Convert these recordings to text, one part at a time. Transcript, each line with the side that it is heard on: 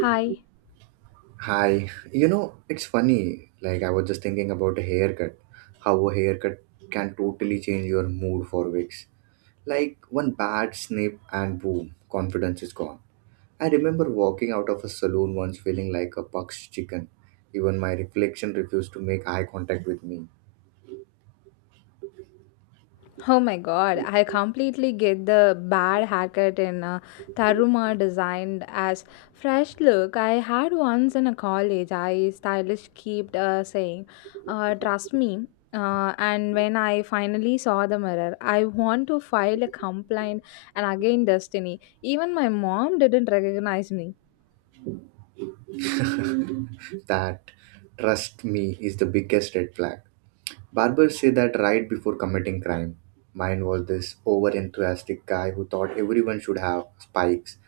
left: Hi.
right: Hi, it's funny. Like, I was just thinking about a haircut. How a haircut can totally change your mood for weeks. Like, one bad snip and boom, confidence is gone. I remember walking out of a saloon once feeling like a puck's chicken. Even my reflection refused to make eye contact with me.
left: Oh my god, I completely get the bad haircut in Taruma designed as fresh look. I had once in a college. I stylist kept saying, trust me. And when I finally saw the mirror, I want to file a complaint and again destiny. Even my mom didn't recognize me.
right: That, trust me, is the biggest red flag. Barbers say that right before committing crime. Mine was this over enthusiastic guy who thought everyone should have spikes.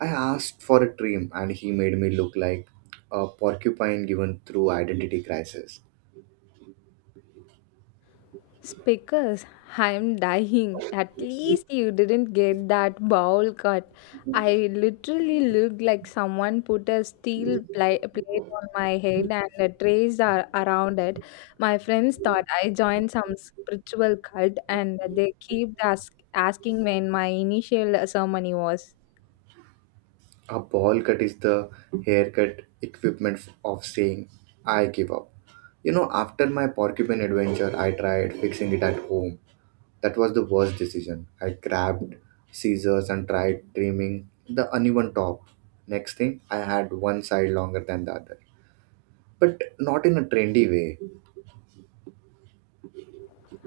right: I asked for a trim and he made me look like a porcupine given through identity crisis.
left: Speakers, I'm dying. At least you didn't get that bowl cut. I literally looked like someone put a steel plate on my head and a trace around it. My friends thought I joined some spiritual cult and they keep asking when my initial ceremony was.
right: A ball cut is the haircut equipment of saying I give up. After my porcupine adventure, I tried fixing it at home. That was the worst decision. I grabbed scissors and tried trimming the uneven top. Next thing, I had one side longer than the other, but not in a trendy way.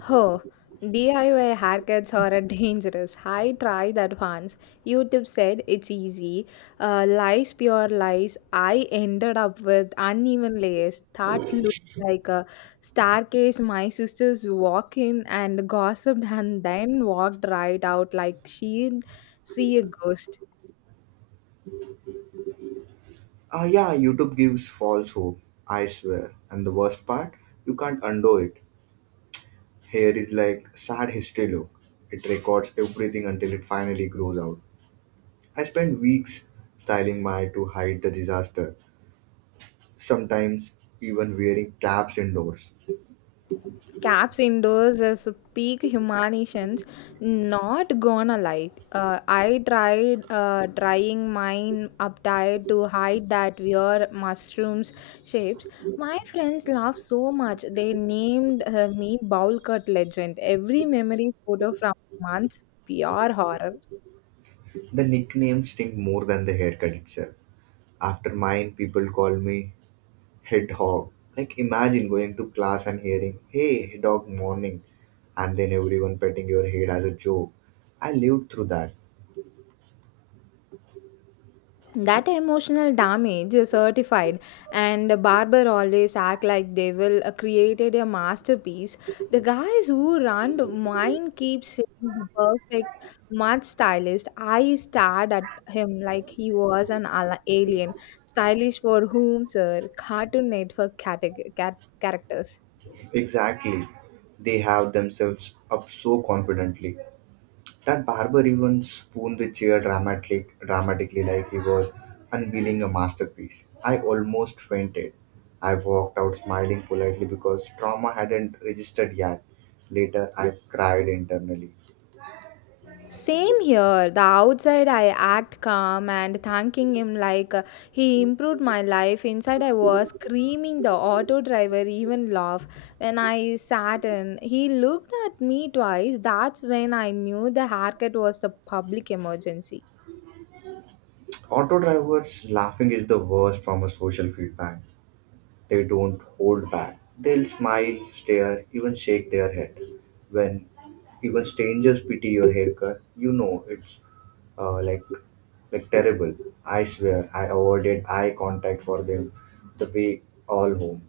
left: Oh, DIY haircuts are a dangerous. I tried that once. YouTube said it's easy. Lies, pure lies. I ended up with uneven layers that looked like a staircase. My sisters walked in and gossiped and then walked right out like she'd see a ghost.
right: Ah, yeah, YouTube gives false hope, I swear. And the worst part, you can't undo it. Here is like sad history look. It records everything until it finally grows out. I spent weeks styling my to hide the disaster. Sometimes even wearing caps indoors.
left: Caps indoors is peak humanitions. Not gonna lie, I tried drying mine uptight to hide that weird mushrooms shapes. My friends laughed so much they named me bowl cut legend. Every memory photo from months pure horror.
right: The nicknames sting more than the haircut itself. After mine, people call me hedgehog. Like imagine going to class and hearing, "Hey, hedgehog morning," and then everyone petting your head as a joke. I lived through that.
left: That emotional damage is certified, and barber always act like they will created a masterpiece. The guys who run mine keep saying the perfect mud stylist. I stared at him like he was an alien stylish for whom sir Cartoon Network characters.
right: Exactly. They have themselves up so confidently. That barber even spooned the chair dramatically like he was unveiling a masterpiece. I almost fainted. I walked out smiling politely because trauma hadn't registered yet. Later, I cried internally.
left: Same here. The outside I act calm and thanking him like he improved my life. Inside I was screaming. The auto driver even laugh when I sat in. He looked at me twice. That's when I knew the haircut was the public emergency.
right: Auto drivers laughing is the worst form of social feedback. They don't hold back. They'll smile, stare, even shake their head. When even strangers pity your haircut, you know it's uh, like like terrible. I swear, I avoided eye contact for them the way all home.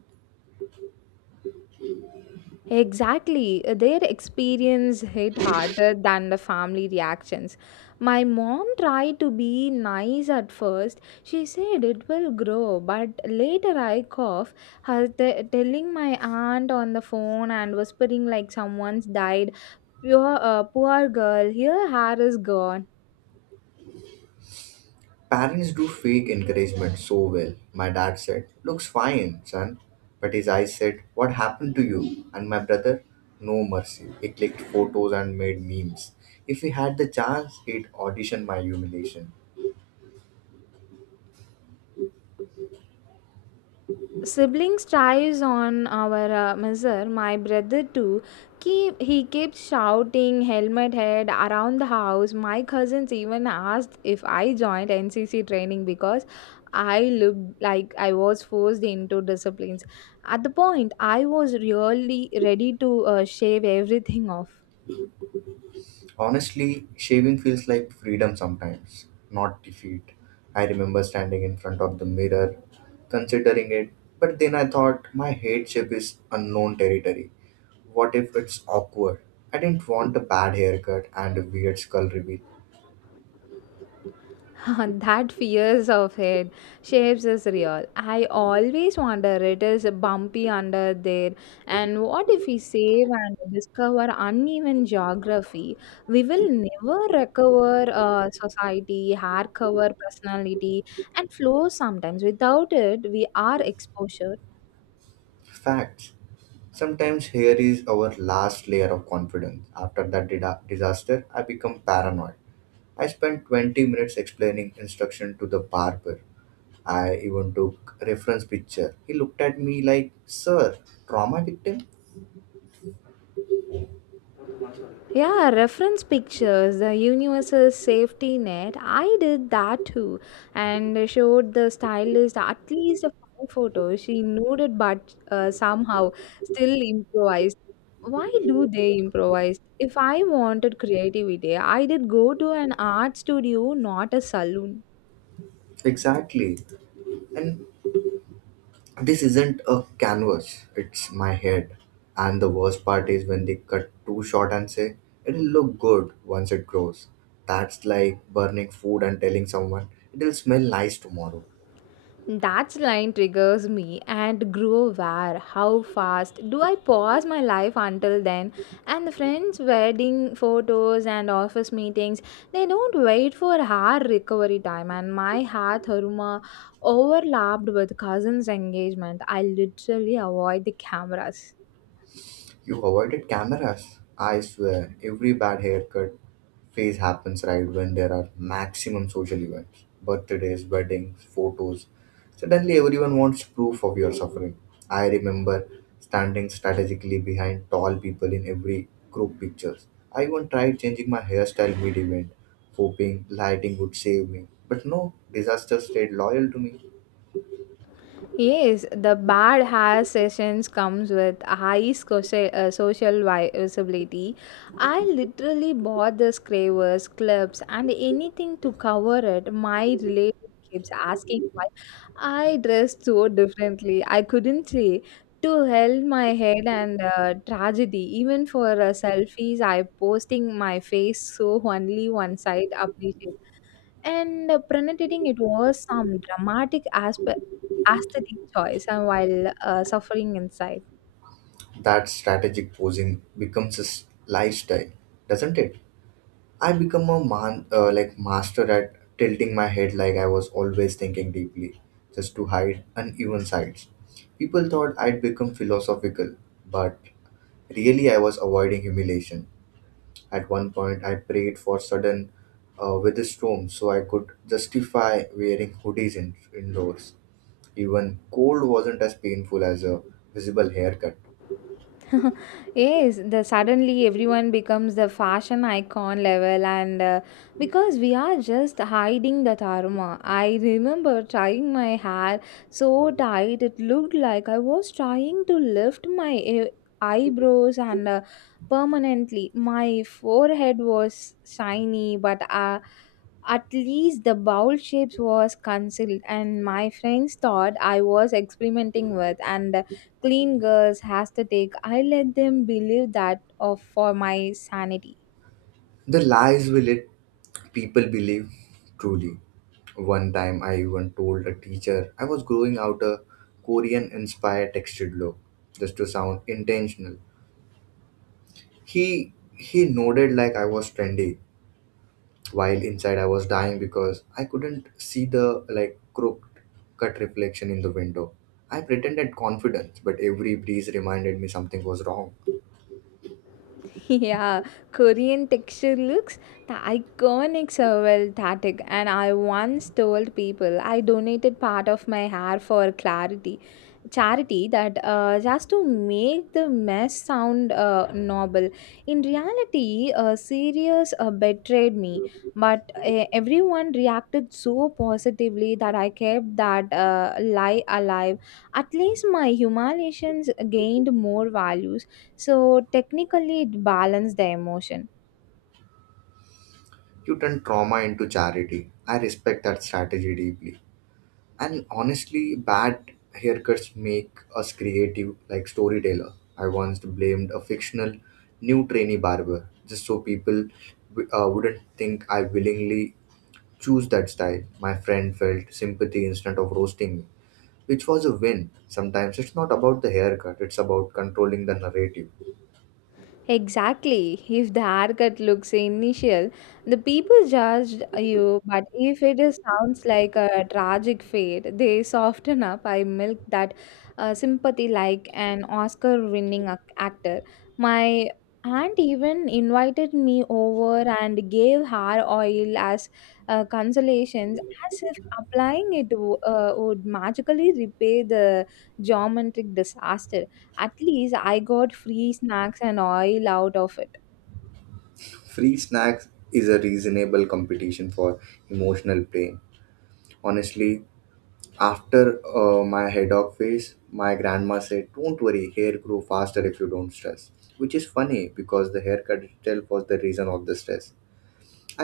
left: Exactly. Their experience hit harder than the family reactions. My mom tried to be nice at first. She said it will grow, but later I cough, her telling my aunt on the phone and whispering like someone's died. Pure, poor girl, her hair is gone.
right: Parents do fake encouragement so well. My dad said, "Looks fine, son." But his eyes said, "What happened to you?" And my brother, no mercy. He clicked photos and made memes. If he had the chance, he'd audition my humiliation.
left: Siblings tries on our measure. My brother too keep, he keeps shouting helmet head around the house. My cousins even asked if I joined NCC training because I looked like I was forced into disciplines. At the point I was really ready to shave everything off.
right: Honestly, shaving feels like freedom sometimes, not defeat. I remember standing in front of the mirror, considering it, but then I thought my head shape is unknown territory. What if it's awkward? I didn't want a bad haircut and a weird skull reveal.
left: That fears of it shapes is real. I always wonder it is bumpy under there, and what if we save and discover uneven geography? We will never recover society, hard cover personality, and flow. Sometimes without it, we are exposure.
right: Facts. Sometimes hair is our last layer of confidence. After that disaster, I become paranoid. I spent 20 minutes explaining instruction to the barber. I even took reference picture. He looked at me like, "Sir, trauma victim?"
left: Yeah, reference pictures, the universal safety net. I did that too and showed the stylist at least a five photos. She knew it, but somehow still improvised. Why do they improvise? If I wanted creativity, I did go to an art studio, not a saloon.
right: Exactly. And this isn't a canvas, it's my head. And the worst part is when they cut too short and say it'll look good once it grows. That's like burning food and telling someone it'll smell nice tomorrow.
left: That line triggers me and grow aware how fast do I pause my life until then, and the friends wedding photos and office meetings. They don't wait for our recovery time, and my heart haruma overlapped with cousins engagement. I literally avoid the cameras.
right: You avoided cameras. I swear, every bad haircut phase happens right when there are maximum social events, birthdays, weddings, photos. Suddenly, everyone wants proof of your suffering. I remember standing strategically behind tall people in every group pictures. I even tried changing my hairstyle mid event, hoping lighting would save me. But no, disaster stayed loyal to me.
left: Yes, the bad hair sessions comes with high social, social visibility. I literally bought the scrapers, clips, and anything to cover it. My relative keeps asking why I dressed so differently. I couldn't say to hell my head and tragedy. Even for selfies, I posting my face so only one side appreciated. And prenating it was some dramatic aspe aesthetic choice and while suffering inside.
right: That strategic posing becomes a lifestyle, doesn't it? I become a man, like master at tilting my head like I was always thinking deeply, just to hide uneven sides. People thought I'd become philosophical, but really I was avoiding humiliation. At one point, I prayed for sudden storm, so I could justify wearing hoodies indoors. Even cold wasn't as painful as a visible haircut.
left: Yes, the suddenly everyone becomes the fashion icon level and because we are just hiding the dharma. I remember trying my hair so tight it looked like I was trying to lift my eyebrows and permanently my forehead was shiny, but at least the bowl shapes was cancelled, and my friends thought I was experimenting with and clean girls has to take. I let them believe that of for my sanity.
right: The lies we let people believe truly. One time I even told a teacher I was growing out a Korean inspired textured look just to sound intentional. He nodded like I was trendy while inside I was dying because I couldn't see the like crooked cut reflection in the window. I pretended confidence, but every breeze reminded me something was wrong.
left: Yeah, Korean texture looks the iconic well static, and I once told people I donated part of my hair for clarity charity that just to make the mess sound noble. In reality, serious betrayed me, but everyone reacted so positively that I kept that lie alive. At least my humiliations gained more values, so technically it balanced the emotion.
right: You turn trauma into charity. I respect that strategy deeply. And honestly, bad haircuts make us creative, like storyteller. I once blamed a fictional new trainee barber just so people wouldn't think I willingly choose that style. My friend felt sympathy instead of roasting me, which was a win. Sometimes it's not about the haircut; it's about controlling the narrative.
left: Exactly. If the haircut looks initial, the people judged you, but if it sounds like a tragic fate, they soften up. I milk that sympathy like an Oscar winning actor. My aunt even invited me over and gave hair oil as consolations, as if applying it would magically repay the geometric disaster. At least I got free snacks and oil out of it.
right: Free snacks is a reasonable competition for emotional pain. Honestly, after my head off phase, my grandma said, "Don't worry, hair grow faster if you don't stress." Which is funny because the haircut itself was the reason of the stress.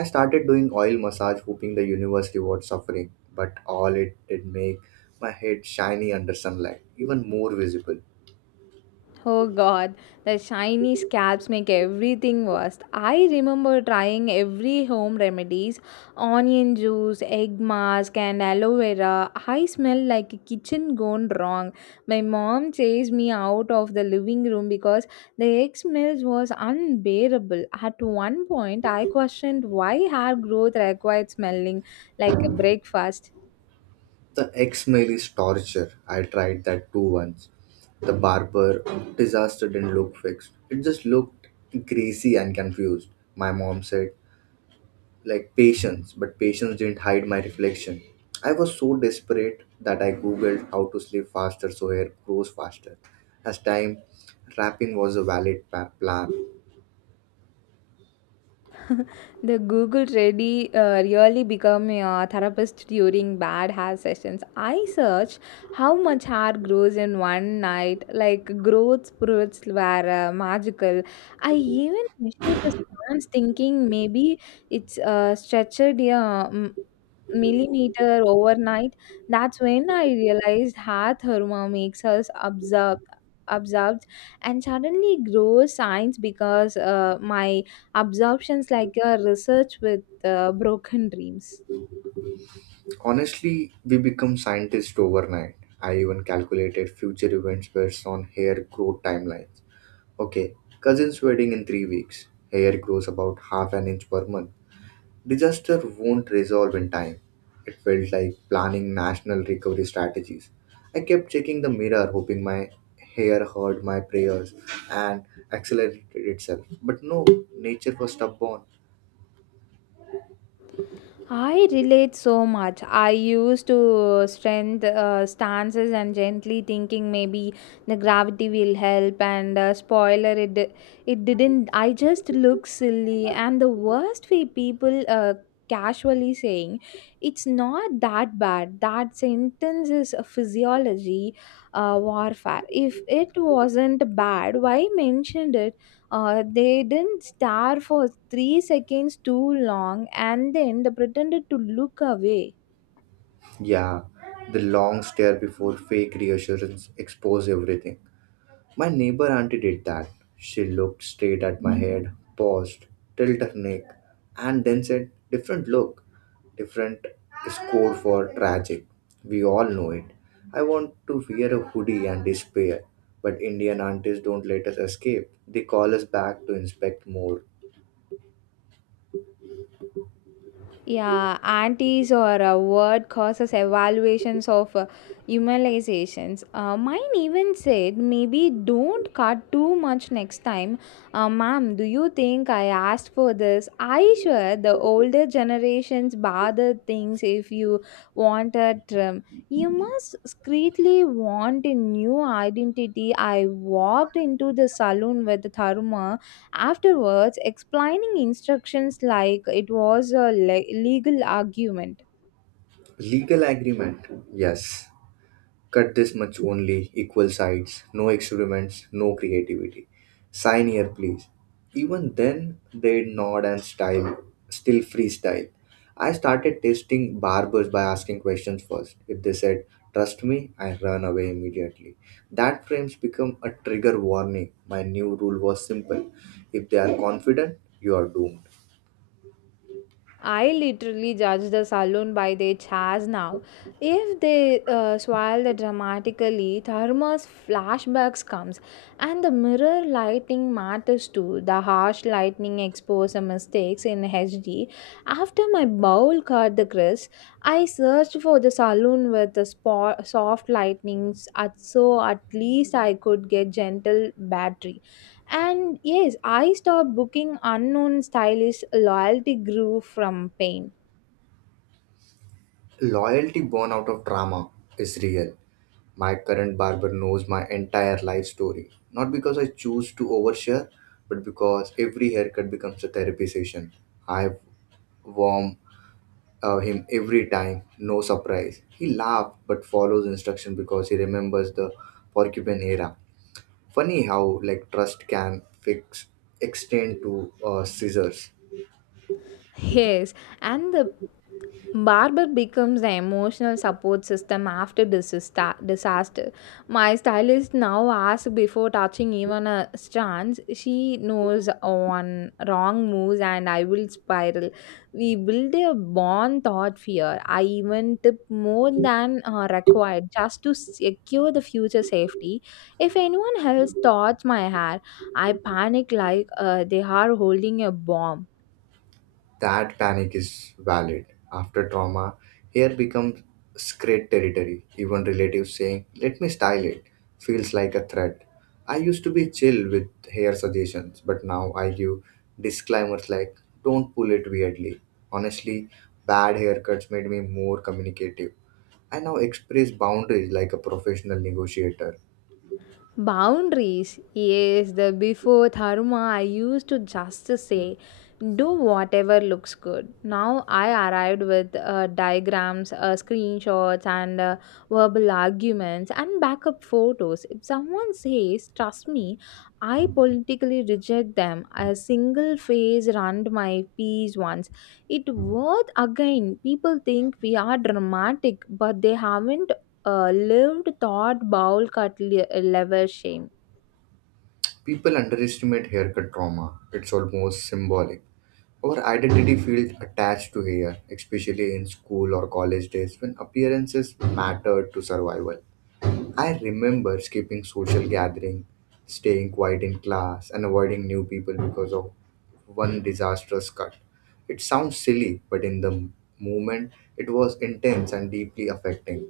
right: I started doing oil massage hoping the universe rewards suffering, but all it did make my head shiny under sunlight, even more visible.
left: Oh god, the shiny scalps make everything worse. I remember trying every home remedies, onion juice, egg mask and aloe vera. I smell like a kitchen gone wrong. My mom chased me out of the living room because the egg smells was unbearable. At one point I questioned why hair growth required smelling like a breakfast.
right: The ex-mail is torture. I tried that too once. The barber disaster didn't look fixed. It just looked greasy and confused. My mom said, like patience, but patience didn't hide my reflection. I was so desperate that I googled how to sleep faster so hair grows faster. As time, wrapping was a valid plan.
left: The Google ready really become a therapist during bad hair sessions. I search how much hair grows in one night, like growth spurts were magical. I even measured the strands, thinking maybe it's stretched a millimeter overnight. That's when I realized how therma makes us observed and suddenly grows science because my absorptions like a research with broken dreams.
right: Honestly, we become scientists overnight. I even calculated future events based on hair growth timelines. Okay, cousin's wedding in 3 weeks. Hair grows about half an inch per month. Disaster won't resolve in time. It felt like planning national recovery strategies. I kept checking the mirror, hoping my hair heard my prayers and accelerated itself. But no, nature was stubborn.
left: I relate so much. I used to strength stances and gently thinking maybe the gravity will help and spoiler it it didn't. I just look silly, and the worst way people casually saying it's not that bad. That sentence is a physiology warfare. If it wasn't bad, why mentioned it? They didn't stare for three seconds too long and then they pretended to look away.
right: Yeah, the long stare before fake reassurance exposed everything. My neighbor auntie did that. She looked straight at my head, paused, tilted her neck, and then said, "Different look." Different is code for tragic. We all know it. I want to wear a hoodie and despair, but Indian aunties don't let us escape. They call us back to inspect more.
left: Yeah, antis or a word causes evaluations of humanizations. Mine even said, maybe don't cut too much next time. Ma'am, do you think I asked for this? I sure the older generations bother things if you want a trim. You must discreetly want a new identity. I walked into the saloon with Tharuma afterwards explaining instructions like it was a legal argument.
right: Legal agreement, yes, cut this much only, equal sides, no experiments, no creativity. Sign here, please. Even then, they nod and style, still freestyle. I started testing barbers by asking questions first. If they said, "trust me," I run away immediately. That frames become a trigger warning. My new rule was simple. If they are confident, you are doomed.
left: I literally judge the saloon by their chairs now. If they swirl the dramatically, thermos flashbacks comes, and the mirror lighting matters too. The harsh lighting expose mistakes in HD. After my bowl cut the crisp, I searched for the saloon with the soft lightnings, at so at least I could get gentle battery. And yes, I stopped booking unknown stylists. Loyalty grew from pain.
right: Loyalty born out of drama is real. My current barber knows my entire life story, not because I choose to overshare, but because every haircut becomes a therapy session. I warm him every time, no surprise. He laughs but follows instruction because he remembers the porcupine era. Funny how like trust can fix extend to scissors.
left: Yes, and the Barber becomes the emotional support system after disaster. My stylist now asks before touching even a strands. She knows on wrong moves and I will spiral. We build a bond thought fear. I even tip more than required just to secure the future safety. If anyone else touches my hair, I panic like they are holding a bomb.
right: That panic is valid. After trauma, hair becomes sacred territory. Even relatives saying, "let me style it," feels like a threat. I used to be chill with hair suggestions, but now I give disclaimers like, "don't pull it weirdly." Honestly, bad haircuts made me more communicative. I now express boundaries like a professional negotiator.
left: Boundaries. Yes, the before Dharma, I used to just say, do whatever looks good. Now I arrived with diagrams, screenshots, and verbal arguments and backup photos. If someone says, trust me, I politically reject them. A single phase ruined my peace once. It worth again. People think we are dramatic, but they haven't lived thought Baul cut lever shame.
right: People underestimate haircut trauma, it's almost symbolic. Our identity feels attached to here, especially in school or college days when appearances mattered to survival. I remember skipping social gathering, staying quiet in class, and avoiding new people because of one disastrous cut. It sounds silly, but in the moment, it was intense and deeply affecting.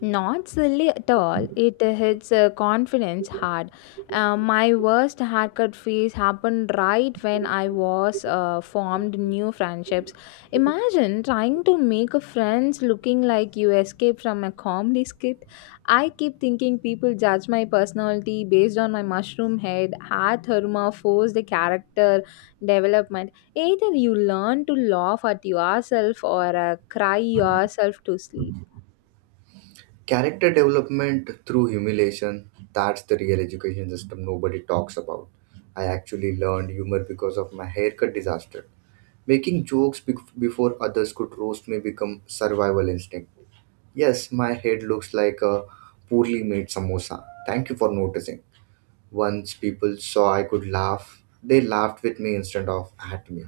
left: Not silly at all. It hits confidence hard. My worst haircut phase happened right when I was formed new friendships. Imagine trying to make a friends looking like you escaped from a comedy skit. I keep thinking people judge my personality based on my mushroom head, hair therma, forced character development. Either you learn to laugh at yourself or cry yourself to sleep.
right: Character development through humiliation, that's the real education system nobody talks about. I actually learned humor because of my haircut disaster. Making jokes before others could roast may become survival instinct. Yes, my head looks like a poorly made samosa. Thank you for noticing. Once people saw I could laugh, they laughed with me instead of at me.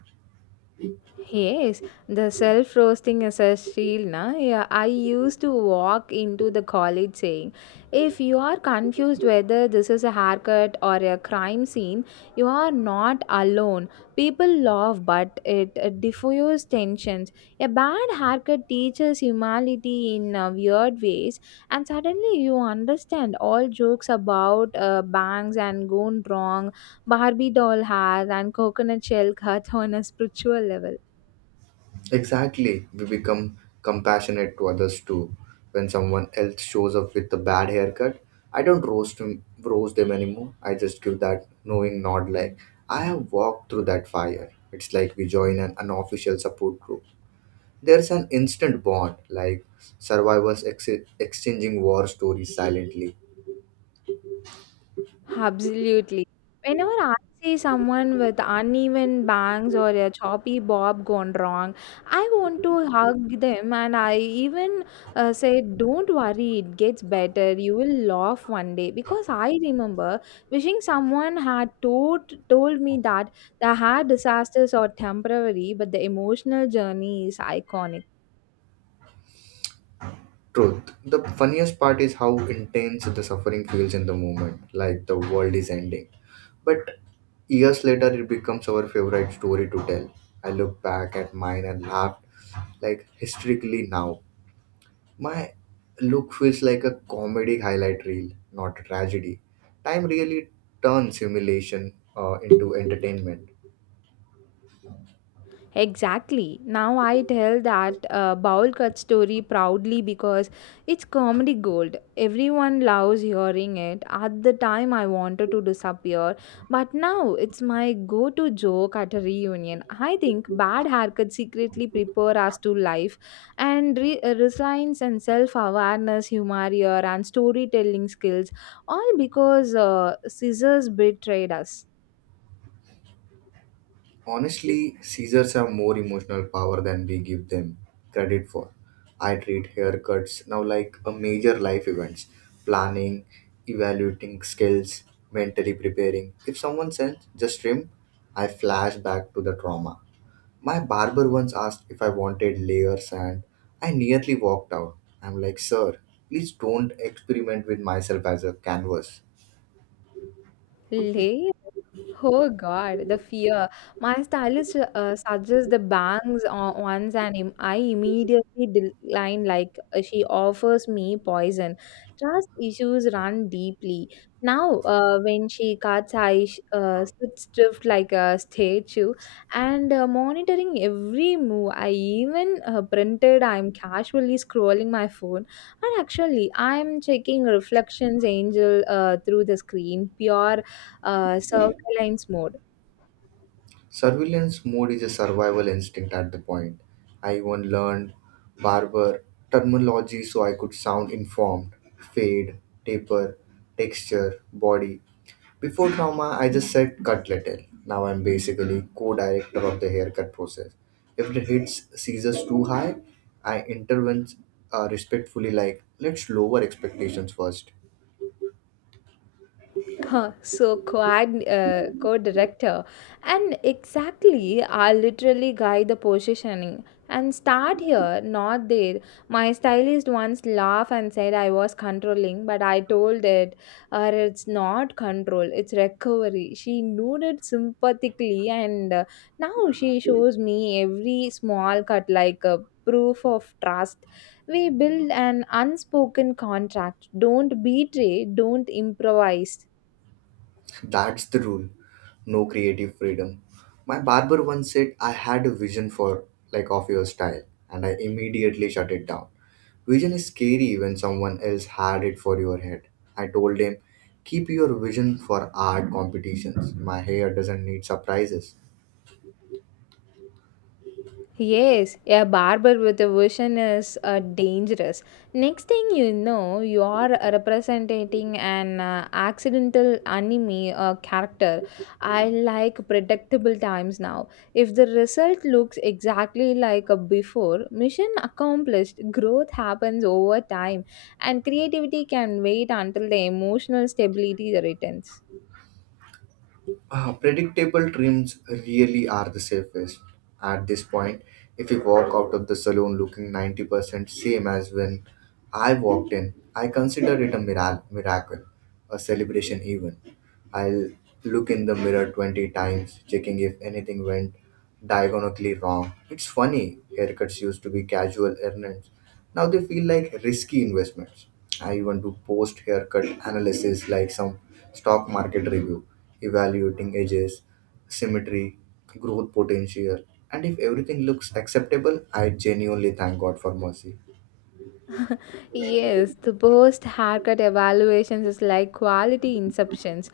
left: Yes, the self roasting as a shield. Na? Yeah, I used to walk into the college saying, if you are confused whether this is a haircut or a crime scene, you are not alone. People laugh, but it diffuses tensions. A bad haircut teaches humility in weird ways, and suddenly you understand all jokes about bangs and gone wrong, Barbie doll hair, and coconut shell cut on a spiritual level.
right: Exactly, we become compassionate to others too. When someone else shows up with a bad haircut, I don't roast him, roast them anymore. I just give that knowing nod like I have walked through that fire. It's like we join an unofficial support group. There's an instant bond, like survivors exchanging war stories silently.
left: Absolutely. Whenever I see someone with uneven bangs or a choppy bob gone wrong, I want to hug them, and I even say, don't worry, it gets better. You will laugh one day. Because I remember wishing someone had told me that the hair disasters are temporary, but the emotional journey is iconic.
right: Truth. The funniest part is how intense the suffering feels in the moment, like the world is ending. But years later, it becomes our favorite story to tell. I look back at mine and laugh, like hysterically now. My look feels like a comedy highlight reel, not a tragedy. Time really turns humiliation into entertainment.
left: Exactly. Now I tell that bowl cut story proudly because it's comedy gold. Everyone loves hearing it. At the time, I wanted to disappear, but now it's my go to joke at a reunion. I think bad haircuts secretly prepare us to life, and resilience and self awareness, humor, and storytelling skills all because scissors betrayed us
right: Honestly, Caesars have more emotional power than we give them credit for. I treat haircuts now like a major life events, planning, evaluating skills, mentally preparing. If someone sends just trim, I flash back to the trauma. My barber once asked if I wanted layers and I nearly walked out. I'm like, "sir, please don't experiment with myself as a canvas."
left: late. Oh God, the fear. My stylist suggests the bangs on once, and I immediately decline. Like she offers me poison. Trust issues run deeply. Now, when she cuts, I sit stiff like a statue, and monitoring every move. I even printed. I'm casually scrolling my phone, and actually, I'm checking reflections, angel, through the screen. Pure serve my lines.
right: Surveillance mode is a survival instinct at the point. I even learned barber terminology so I could sound informed. Fade, taper, texture, body. Before trauma, I just said cut little. Now I'm basically co-director of the haircut process. If the hits seizures too high, I intervene respectfully like, "let's lower expectations first."
left: So co-director, and exactly, I literally guide the positioning and start here not there. My stylist once laughed and said I was controlling, but I told it, it's not control, it's recovery. She nodded sympathetically, and now she shows me every small cut like a proof of trust. We build an unspoken contract, don't betray, don't improvise.
right: That's the rule. No creative freedom. My barber once said I had a vision for like of your style and I immediately shut it down. Vision is scary when someone else had it for your head. I told him, "keep your vision for art competitions. My hair doesn't need surprises."
left: Yes, a barber with a vision is dangerous. Next thing you know, you are representing an accidental anime character. I like predictable times now. If the result looks exactly like a before, mission accomplished. Growth happens over time, and creativity can wait until the emotional stability returns.
right: Predictable trims really are the safest. At this point, if you walk out of the salon looking 90% same as when I walked in, I consider it a miracle, a celebration even. I'll look in the mirror 20 times, checking if anything went diagonally wrong. It's funny, haircuts used to be casual errands. Now they feel like risky investments. I even do post haircut analysis like some stock market review, evaluating edges, symmetry, growth potential, and if everything looks acceptable, I genuinely thank God for mercy.
left: Yes, the post haircut evaluations is like quality inceptions.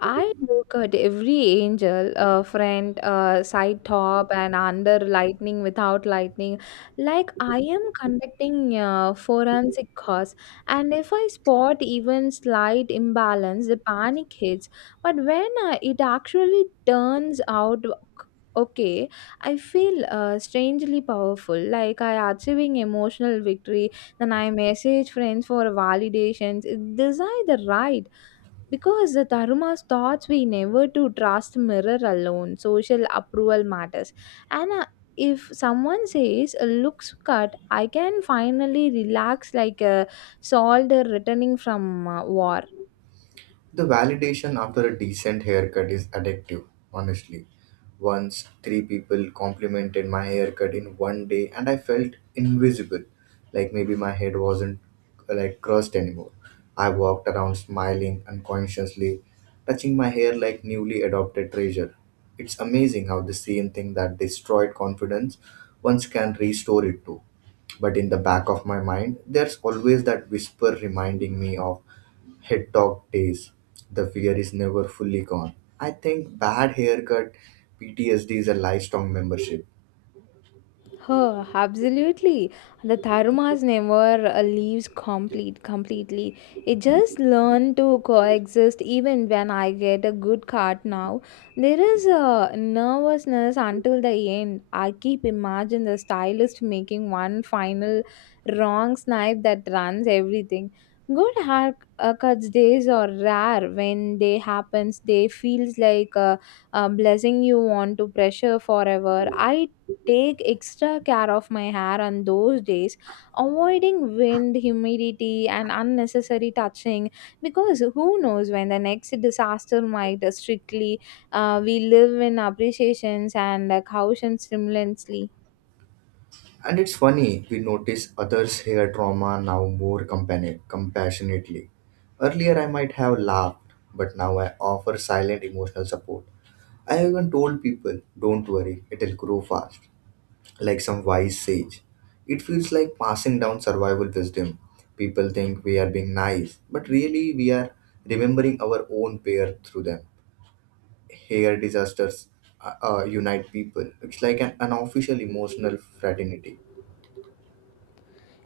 left: I look at every angel, friend, side top, and under lightning, without lightning, like I am conducting forensic cause. And if I spot even slight imbalance, the panic hits. But when it actually turns out okay, I feel strangely powerful, like I achieving emotional victory. Then I message friends for validations. These are the right because the Dharma's thoughts we never to trust mirror alone. Social approval matters. And if someone says a looks cut, I can finally relax like a soldier returning from war.
right: The validation after a decent haircut is addictive, honestly. Once, three people complimented my haircut in one day, and I felt invisible, like maybe my head wasn't like crushed anymore. I walked around smiling unconsciously, touching my hair like newly adopted treasure. It's amazing how the same thing that destroyed confidence once can restore it to. But in the back of my mind, there's always that whisper reminding me of head talk days. The fear is never fully gone. I think bad haircut PTSD is a lifelong membership.
left: Absolutely. The Tharumas never leaves completely. It just learn to coexist even when I get a good card now. There is a nervousness until the end. I keep imagine the stylist making one final wrong snipe that runs everything. Good haircuts days are rare. When they happens, they feels like a blessing you want to pressure forever. I take extra care of my hair on those days, avoiding wind, humidity, and unnecessary touching because who knows when the next disaster might strictly. We live in appreciations and caution simultaneously.
right: And it's funny, we notice others' hair trauma now more compassionately. Earlier, I might have laughed, but now I offer silent emotional support. I even told people, "don't worry, it'll grow fast," like some wise sage. It feels like passing down survival wisdom. People think we are being nice, but really we are remembering our own pair through them. Hair disasters unite people. It's like an unofficial emotional fraternity.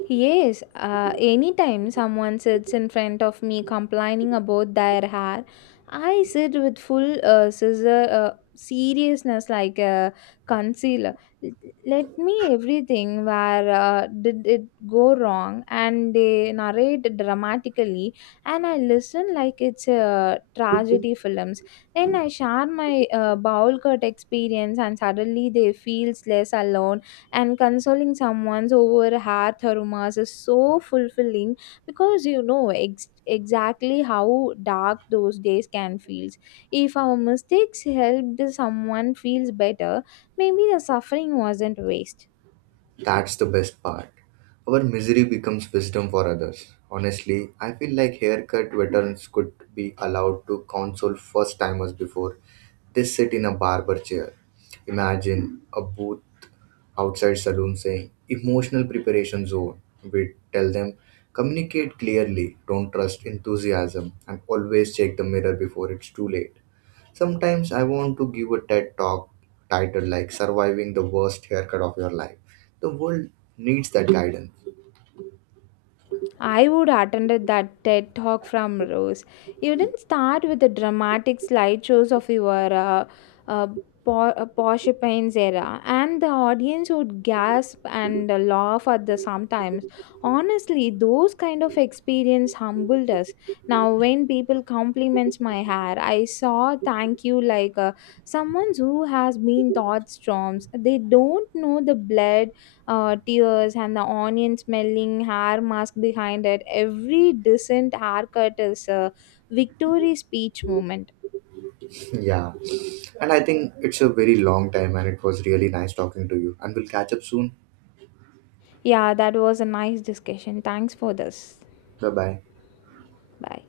left: Yes, anytime someone sits in front of me complaining about their hair, I sit with full scissor, seriousness like a concealer. L- Let me everything where did it go wrong, and they narrate dramatically, and I listen like it's a tragedy films. Then I share my bowl cut experience, and suddenly they feels less alone, and consoling someone's over hearth aromas is so fulfilling because you know exactly how dark those days can feel. If our mistakes helped someone feels better, maybe the suffering wasn't waste.
right: That's the best part. Our misery becomes wisdom for others. Honestly, I feel like haircut veterans could be allowed to counsel first timers before they sit in a barber chair. Imagine a booth outside saloon saying emotional preparation zone. We tell them, communicate clearly, don't trust enthusiasm, and always check the mirror before it's too late. Sometimes I want to give a TED talk titled like surviving the worst haircut of your life. The world needs that guidance.
left: I would attended that TED talk from Rose. You didn't start with the dramatic slideshows of your uh, Porcupines era, and the audience would gasp and laugh at the sometimes. Honestly, those kind of experience humbled us. Now, when people compliments my hair, I saw thank you like someone who has been taught storms. They don't know the blood tears and the onion smelling hair mask behind it. Every decent haircut is a victory speech moment.
right: Yeah, and I think it's a very long time, and it was really nice talking to you, and we'll catch up soon.
left: Yeah, that was a nice discussion. Thanks for this.
right: Bye bye.
left: Bye.